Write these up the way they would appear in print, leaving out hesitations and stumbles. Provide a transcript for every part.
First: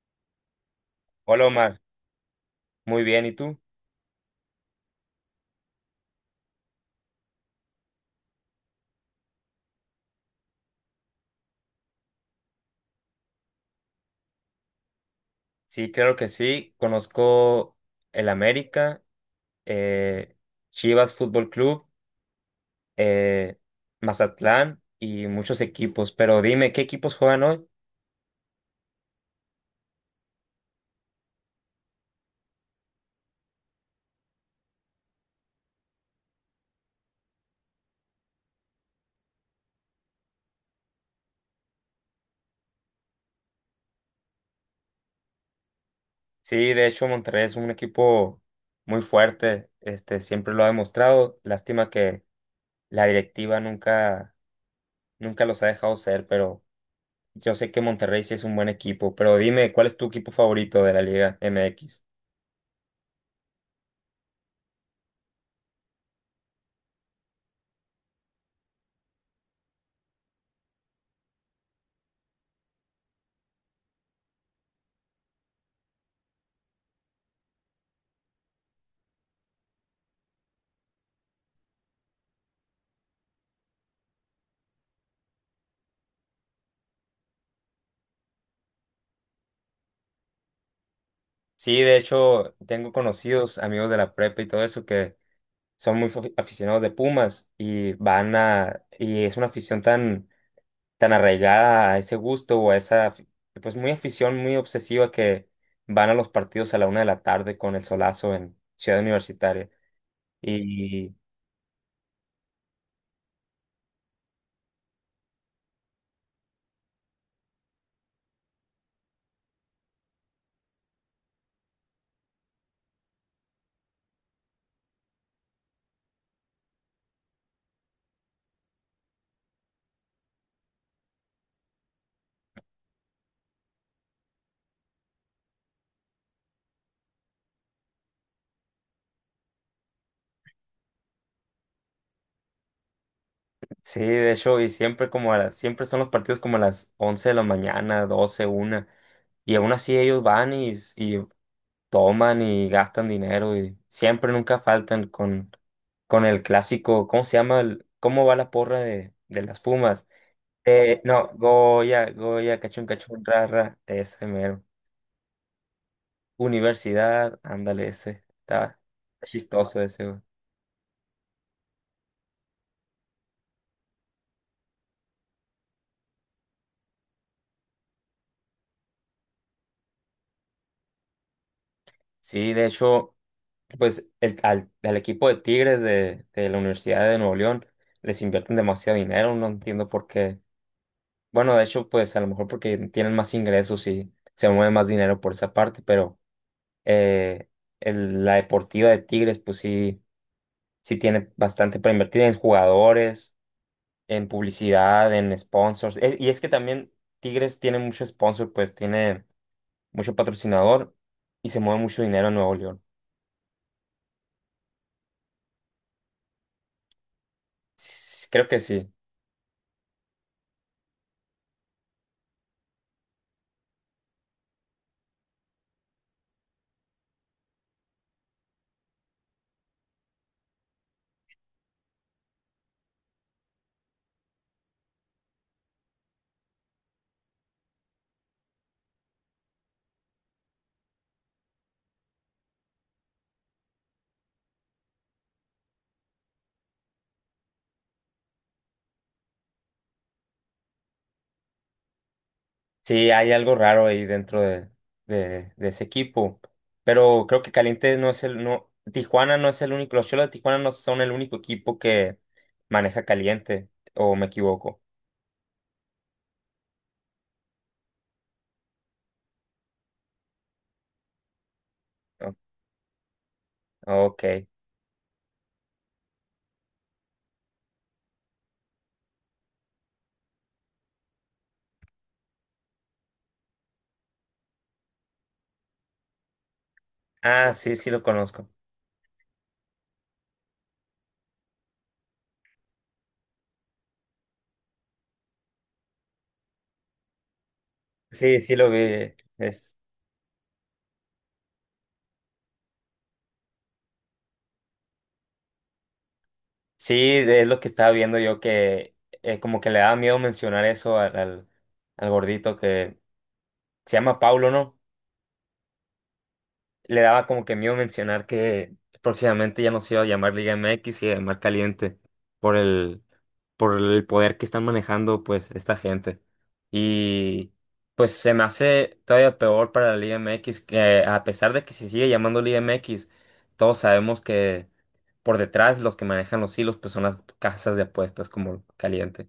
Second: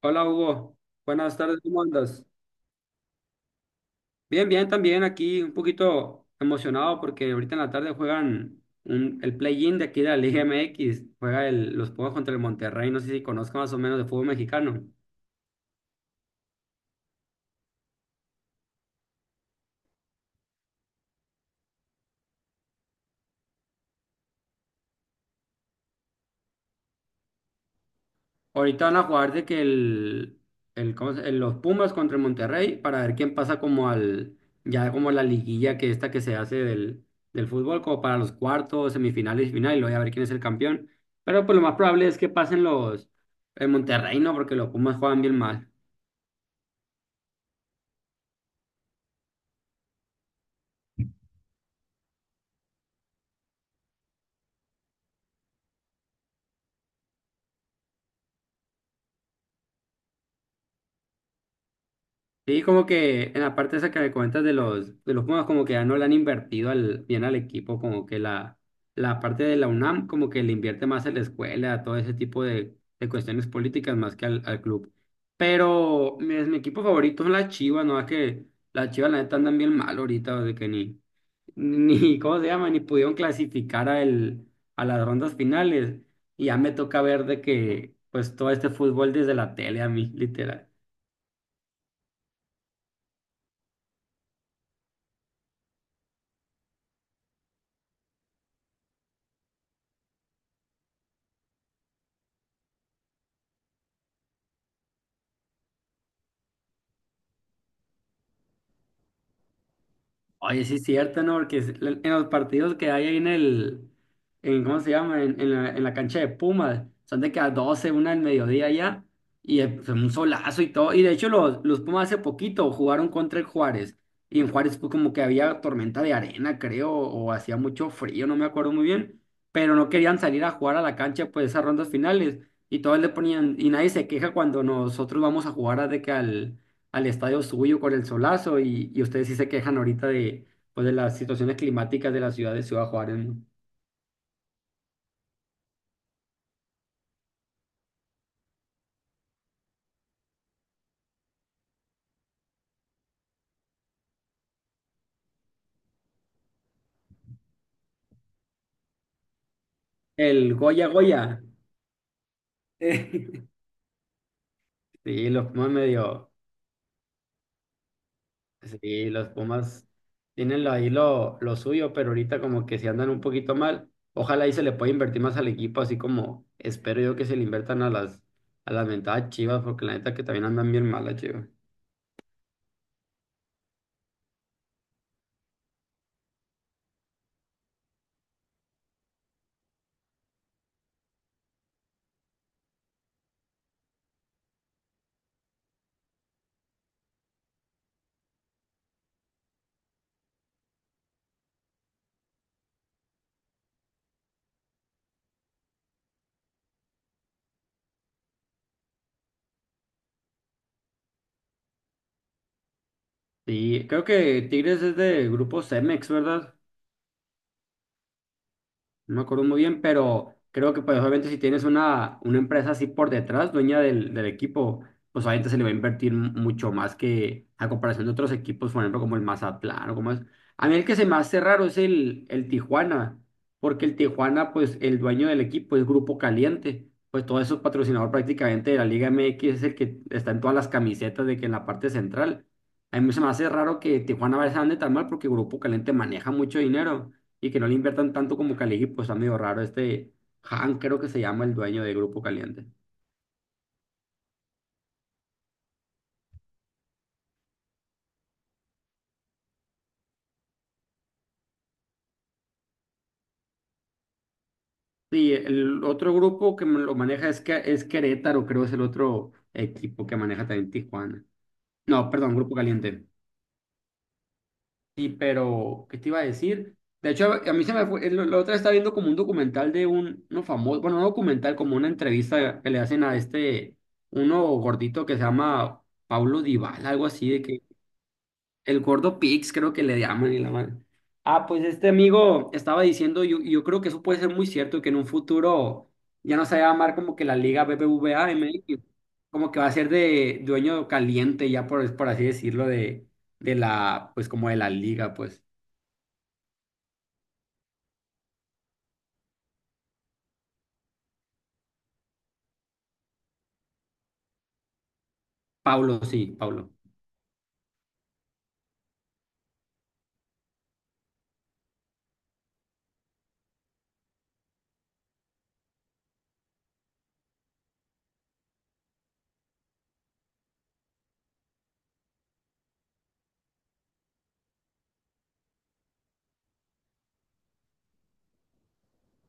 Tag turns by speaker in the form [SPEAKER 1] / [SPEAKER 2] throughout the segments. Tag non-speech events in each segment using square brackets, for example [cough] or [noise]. [SPEAKER 1] Hola Hugo, buenas
[SPEAKER 2] Hola
[SPEAKER 1] tardes,
[SPEAKER 2] Omar,
[SPEAKER 1] ¿cómo andas?
[SPEAKER 2] muy bien, ¿y tú?
[SPEAKER 1] Bien, bien, también aquí un poquito emocionado porque ahorita en la tarde juegan el play-in de aquí de la Liga MX, juega los Pumas contra el Monterrey, no sé si conozco más o menos de fútbol mexicano.
[SPEAKER 2] Sí, claro que sí, conozco el América, eh, Chivas Fútbol Club, eh, Mazatlán y muchos equipos, pero dime, ¿qué equipos juegan hoy?
[SPEAKER 1] Ahorita van a jugar de que el, ¿cómo los Pumas contra el Monterrey para ver quién pasa como al, ya como la liguilla que esta que se hace del fútbol, como para los cuartos, semifinales y final, y luego ya ver quién es el campeón. Pero pues lo más probable es que pasen los, el Monterrey, ¿no? Porque los Pumas juegan bien mal.
[SPEAKER 2] Sí, de hecho Monterrey es un equipo muy fuerte, este, siempre lo ha demostrado, lástima que la directiva nunca los ha dejado ser, pero yo sé que Monterrey sí es un buen equipo, pero dime, ¿cuál es tu equipo favorito de la Liga MX?
[SPEAKER 1] Sí, como que en la parte esa que me comentas de los Pumas, como que ya no le han invertido al, bien al equipo, como que la parte de la UNAM, como que le invierte más a la escuela, a todo ese tipo de cuestiones políticas más que al club. Pero mi equipo favorito son las Chivas, ¿no? Es que las Chivas, la neta, andan bien mal ahorita, de que ni, ni, [laughs] ¿cómo se llama? Ni pudieron clasificar a, el, a las rondas finales. Y ya me toca ver de que, pues, todo este fútbol desde la tele a mí, literal.
[SPEAKER 2] Sí, de hecho, tengo conocidos, amigos de la prepa y todo eso que son muy aficionados de Pumas y y es una afición tan arraigada a ese gusto o a pues muy afición, muy obsesiva que van a los partidos a la una de la tarde con el solazo en Ciudad Universitaria.
[SPEAKER 1] Oye, sí es
[SPEAKER 2] Y
[SPEAKER 1] cierto, ¿no? Porque en los partidos que hay ahí en el, en, ¿cómo se llama? En la cancha de Pumas, son de que a 12 una del mediodía ya, y pues, un solazo y todo. Y de hecho los Pumas hace poquito jugaron contra el Juárez, y en Juárez pues, como que había tormenta de arena, creo, o hacía mucho frío, no me acuerdo muy bien, pero no querían salir a jugar a la cancha pues esas rondas finales, y todos le ponían, y nadie se queja cuando nosotros vamos a jugar a de que al estadio suyo con el solazo y ustedes sí se quejan ahorita de, pues, de las situaciones climáticas de la ciudad de Ciudad Juárez, ¿no?
[SPEAKER 2] sí, de hecho, y siempre como a siempre son los partidos como a las 11 de la mañana, doce, una. Y aún así toman y gastan dinero y siempre nunca faltan con el clásico, ¿cómo se llama? ¿Cómo va la porra de las Pumas?
[SPEAKER 1] El Goya
[SPEAKER 2] No,
[SPEAKER 1] Goya.
[SPEAKER 2] Goya, Goya, cachón, cachón,
[SPEAKER 1] [laughs]
[SPEAKER 2] rara, ese mero.
[SPEAKER 1] Sí, los Pumas medio,
[SPEAKER 2] Universidad, ándale, ese, está
[SPEAKER 1] sí, los
[SPEAKER 2] chistoso
[SPEAKER 1] Pumas
[SPEAKER 2] ese, güey.
[SPEAKER 1] tienen ahí lo suyo, pero ahorita como que se andan un poquito mal. Ojalá ahí se le pueda invertir más al equipo, así como espero yo que se le inviertan a las mentadas Chivas, porque la neta que también andan bien mal las Chivas.
[SPEAKER 2] Sí, de hecho, pues al equipo de Tigres de la Universidad de Nuevo León les invierten demasiado dinero, no entiendo por qué. Bueno, de hecho, pues a lo mejor porque tienen más ingresos y se mueve más dinero por esa parte, pero Eh, la deportiva de Tigres, pues sí tiene bastante para invertir en jugadores, en publicidad, en sponsors. Y es que también Tigres tiene mucho sponsor, pues tiene mucho patrocinador y se mueve mucho dinero en Nuevo León.
[SPEAKER 1] Sí, creo que Tigres es de grupo Cemex, ¿verdad?
[SPEAKER 2] Creo que sí.
[SPEAKER 1] No me acuerdo muy bien, pero creo que pues obviamente si tienes una empresa así por detrás, dueña del equipo, pues obviamente se le va a invertir mucho más que a comparación de otros equipos, por ejemplo, como el Mazatlán o como es. A mí el que se me hace raro es el Tijuana, porque el Tijuana, pues el dueño del equipo es Grupo Caliente, pues todo eso es patrocinador prácticamente de la Liga MX, es el que está en todas las camisetas de que en la parte central. A mí se me hace raro que Tijuana vaya a andar tan mal porque Grupo Caliente maneja mucho dinero y que no le inviertan tanto como que al equipo. Está medio raro este Han, creo que se llama el dueño de Grupo Caliente.
[SPEAKER 2] Sí, hay algo raro ahí dentro de ese equipo. Pero creo que Caliente no es no, Tijuana no es el único, los Cholos de Tijuana no son el único equipo que maneja Caliente, o me equivoco.
[SPEAKER 1] Sí, el otro grupo que me lo maneja es, que, es Querétaro, creo es el otro equipo que maneja también Tijuana. No,
[SPEAKER 2] O-
[SPEAKER 1] perdón, Grupo Caliente.
[SPEAKER 2] Ok.
[SPEAKER 1] Sí, pero, ¿qué te iba a decir? De hecho, a mí se me fue, la otra estaba viendo como un documental de un, uno famoso, bueno, no documental, como una entrevista que le hacen a este, uno gordito que se llama Pablo Dybala, algo así, de
[SPEAKER 2] Ah,
[SPEAKER 1] que
[SPEAKER 2] sí, sí lo conozco.
[SPEAKER 1] el gordo Pix, creo que le llaman y la madre. Ah, pues este amigo estaba diciendo, yo creo que eso puede ser muy cierto, que en un futuro ya no se va a llamar como que la Liga BBVA
[SPEAKER 2] Sí, sí lo
[SPEAKER 1] MX,
[SPEAKER 2] vi.
[SPEAKER 1] como que va a
[SPEAKER 2] Es,
[SPEAKER 1] ser de dueño caliente, ya por así decirlo, de la, pues como de la liga, pues.
[SPEAKER 2] sí, es lo que estaba viendo yo que como que le daba miedo mencionar eso al gordito que se llama Paulo, ¿no?
[SPEAKER 1] Pablo.
[SPEAKER 2] Le daba como que miedo mencionar que próximamente ya no se iba a llamar Liga MX y a llamar Caliente por el, por el poder que están manejando pues esta gente. Y pues se me hace todavía peor para la Liga MX que a pesar de que se sigue llamando Liga MX, todos sabemos que por detrás los que manejan los hilos pues son las casas de apuestas como Caliente.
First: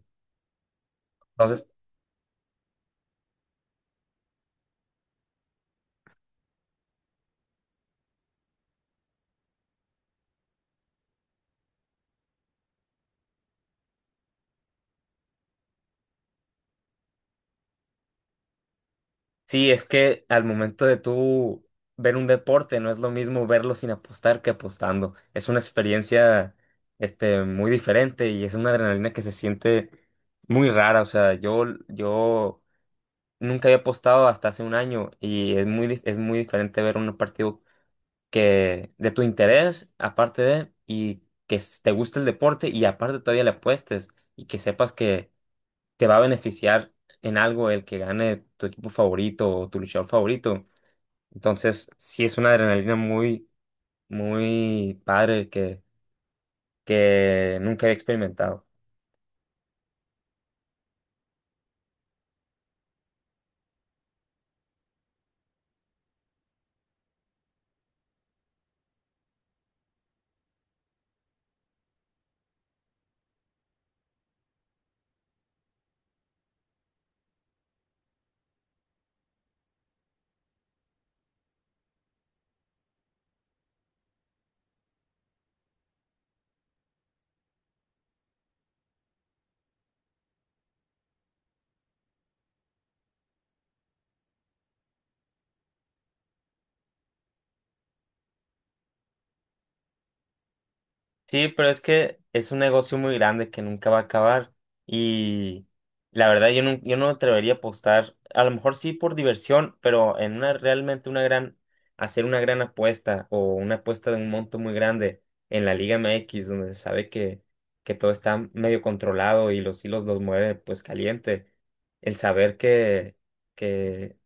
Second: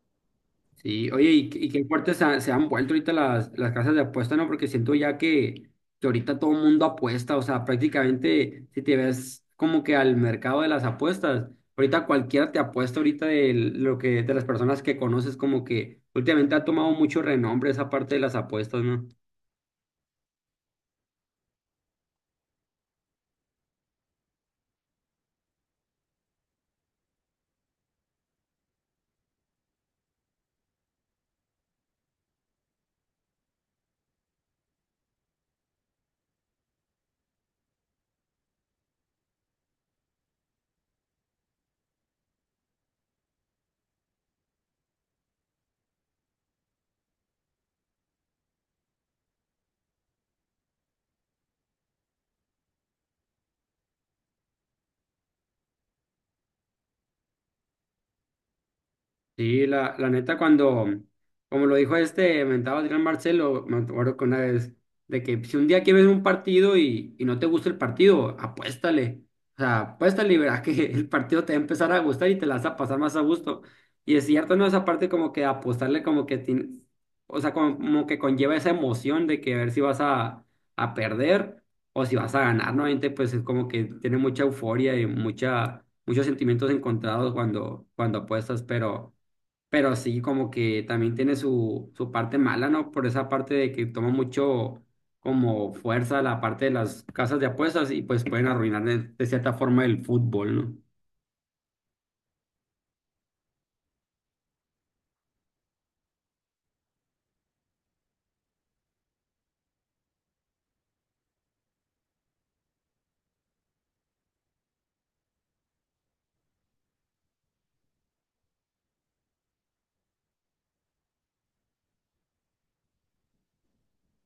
[SPEAKER 1] Sí, oye,
[SPEAKER 2] Entonces
[SPEAKER 1] y qué fuertes se, se han vuelto ahorita las casas de apuesta, ¿no? Porque siento ya que ahorita todo el mundo apuesta, o sea, prácticamente si te ves como que al mercado de las apuestas, ahorita cualquiera te apuesta ahorita de lo que, de las personas que conoces, como que últimamente ha tomado mucho renombre esa parte de las apuestas, ¿no?
[SPEAKER 2] sí, es que al momento de tú ver un deporte, no es lo mismo verlo sin apostar que apostando. Es una experiencia, este, muy diferente y es una adrenalina que se siente muy rara. O sea, yo nunca había apostado hasta hace 1 año y es es muy diferente ver un partido que de tu interés, y que te guste el deporte y aparte todavía le apuestes y que sepas que te va a beneficiar en algo el que gane tu equipo favorito o tu luchador favorito. Entonces, sí es una adrenalina muy padre que nunca había experimentado.
[SPEAKER 1] Sí, la neta, cuando, como lo dijo este mentado Adrián Marcelo, me acuerdo que una vez, de que si un día quieres un partido y no te gusta el partido, apuéstale. O sea, apuéstale y verás que [laughs] el partido te va a empezar a gustar y te la vas a pasar más a gusto. Y es cierto, ¿no? Esa parte como que apostarle como que tiene, o sea, como, como que conlleva esa emoción de que a ver si vas a perder o si vas a ganar, ¿no? Gente, pues es como que tiene mucha euforia y mucha, muchos sentimientos encontrados cuando apuestas, pero... Pero sí, como que también tiene su, su parte mala, ¿no? Por esa parte de que toma mucho como fuerza la parte de las casas de apuestas y pues pueden arruinar de cierta forma el fútbol, ¿no?
[SPEAKER 2] Sí, pero es que es un negocio muy grande que nunca va a acabar y la verdad yo no me atrevería a apostar, a lo mejor sí por diversión, pero en una realmente una gran, hacer una gran apuesta o una apuesta de un monto muy grande en la Liga MX donde se sabe que todo está medio controlado y los hilos los mueve pues caliente, el saber que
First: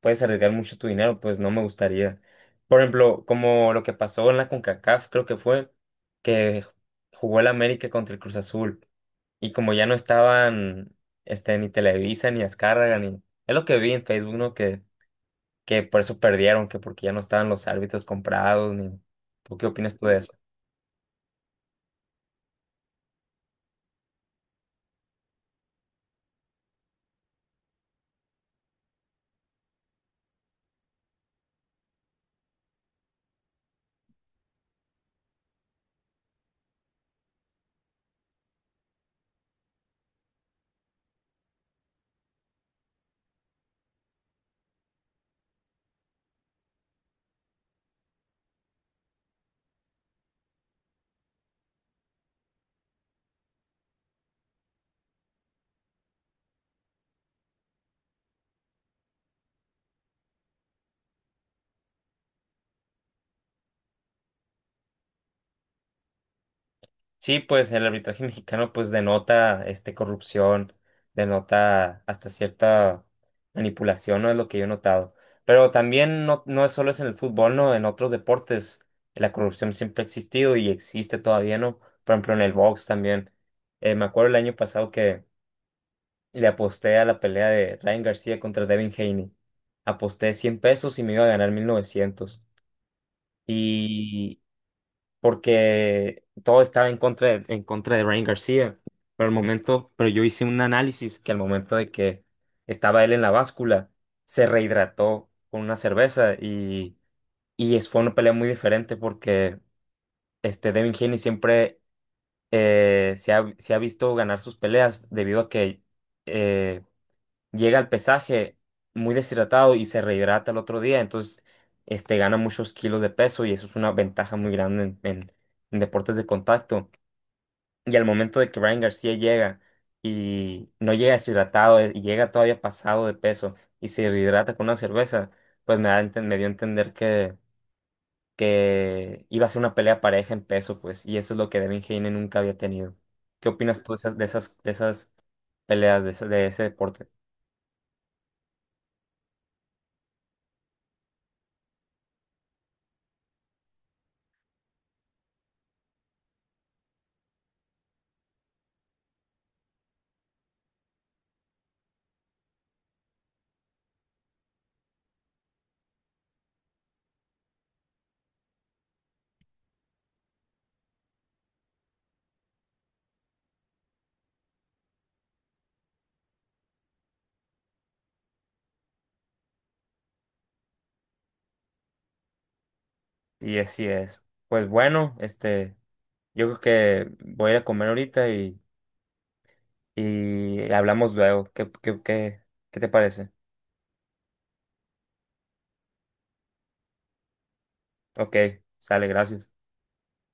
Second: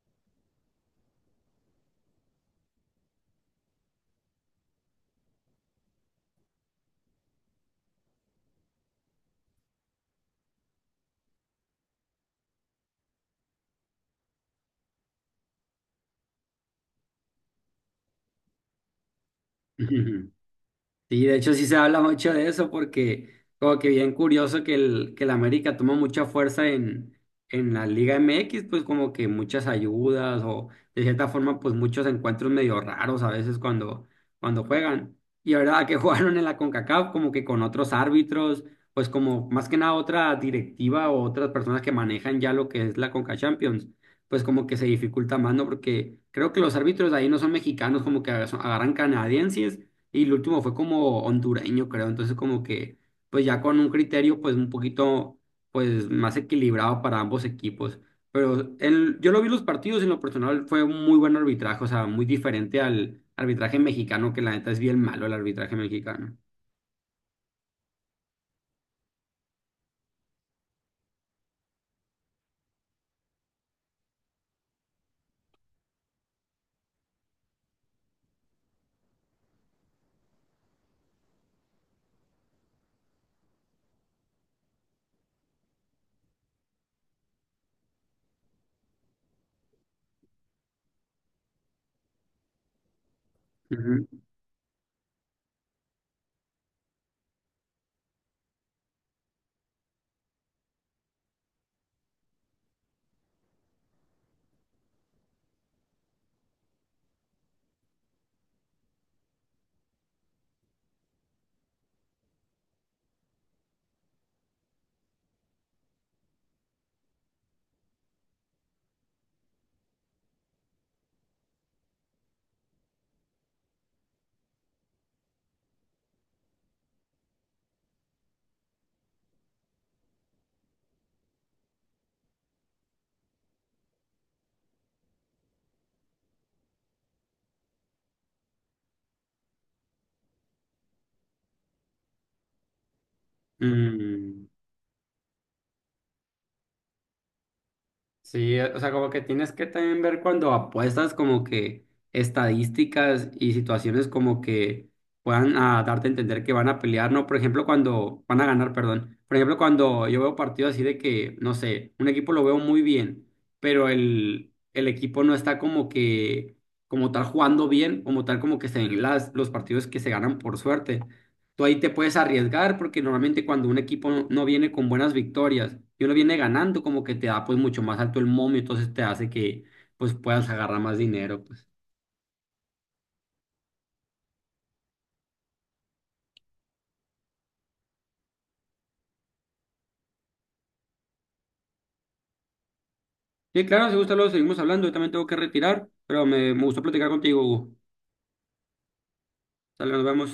[SPEAKER 2] puedes arriesgar mucho tu dinero pues no me gustaría. Por ejemplo, como lo que pasó en la CONCACAF creo que fue que jugó el América contra el Cruz Azul. Y como ya no estaban este, ni Televisa, ni Azcárraga, ni... Es lo que vi en Facebook, ¿no? Que por eso perdieron, que porque ya no estaban los árbitros comprados, ni... ¿Tú qué opinas tú de eso?
[SPEAKER 1] [laughs] Sí, de hecho sí se habla mucho de eso porque como que bien curioso que el América toma mucha fuerza en la Liga MX, pues como que muchas ayudas o de cierta forma pues muchos encuentros medio raros a veces cuando juegan. Y ahora que [laughs] jugaron en la CONCACAF como que con otros árbitros, pues como más que nada otra directiva o otras personas que manejan ya lo que es la Conca Champions, pues como que se dificulta más, ¿no? Porque creo que los árbitros de ahí no son mexicanos, como que agarran canadienses y el último fue como hondureño, creo. Entonces, como que, pues ya con un criterio, pues un poquito, pues más equilibrado para ambos equipos. Pero yo lo vi los partidos, en lo personal fue un muy buen arbitraje, o sea, muy diferente al arbitraje mexicano, que la neta es bien malo el arbitraje mexicano.
[SPEAKER 2] Sí, pues el arbitraje mexicano pues denota este corrupción, denota hasta cierta manipulación, ¿no? Es lo que yo he notado. Pero también no es solo es en el fútbol, ¿no? En otros deportes la corrupción siempre ha existido y existe todavía, ¿no? Por ejemplo, en el box también. Me acuerdo el año pasado que le aposté a la pelea de Ryan García contra Devin Haney. Aposté 100 pesos y me iba a ganar 1900
[SPEAKER 1] Ujú.
[SPEAKER 2] porque todo estaba en contra en contra de Ryan García. Pero yo hice un análisis que al momento de que estaba él en la báscula, se rehidrató con una cerveza y fue una pelea muy diferente porque este Devin Haney siempre se ha visto ganar sus peleas debido a que eh, llega al pesaje muy deshidratado y se rehidrata el otro día, entonces este, gana muchos kilos de peso y eso es una ventaja muy grande en deportes de contacto. Y al momento de que Ryan García llega y no llega deshidratado, y llega todavía pasado de peso y se rehidrata con una cerveza, pues me dio a entender que iba a ser una pelea pareja en peso, pues, y eso es lo que Devin Haney nunca había tenido. ¿Qué opinas tú de
[SPEAKER 1] Mm,
[SPEAKER 2] de esas peleas, de ese deporte?
[SPEAKER 1] Sí, o sea, como que tienes que también ver cuando apuestas como que estadísticas y situaciones como que puedan darte a entender que van a pelear, ¿no? Por ejemplo, cuando van a ganar, perdón. Por ejemplo, cuando yo veo partidos así de que, no sé, un equipo lo veo muy bien, pero el equipo no está como que, como tal jugando bien, como tal como que se ven las, los partidos que se ganan por suerte. Tú ahí te puedes arriesgar porque normalmente cuando un equipo no viene con buenas victorias y uno viene ganando, como que te da pues mucho más alto el momio, entonces te hace que pues puedas agarrar más dinero, pues.
[SPEAKER 2] Y así es. Pues bueno, este, yo creo que voy a ir a comer ahorita y hablamos luego. ¿Qué, qué te parece?
[SPEAKER 1] Sí, claro, si gusta luego seguimos hablando, yo también tengo que retirar, pero me gustó platicar contigo, Hugo.
[SPEAKER 2] Ok, sale, gracias.
[SPEAKER 1] Sale, nos vemos.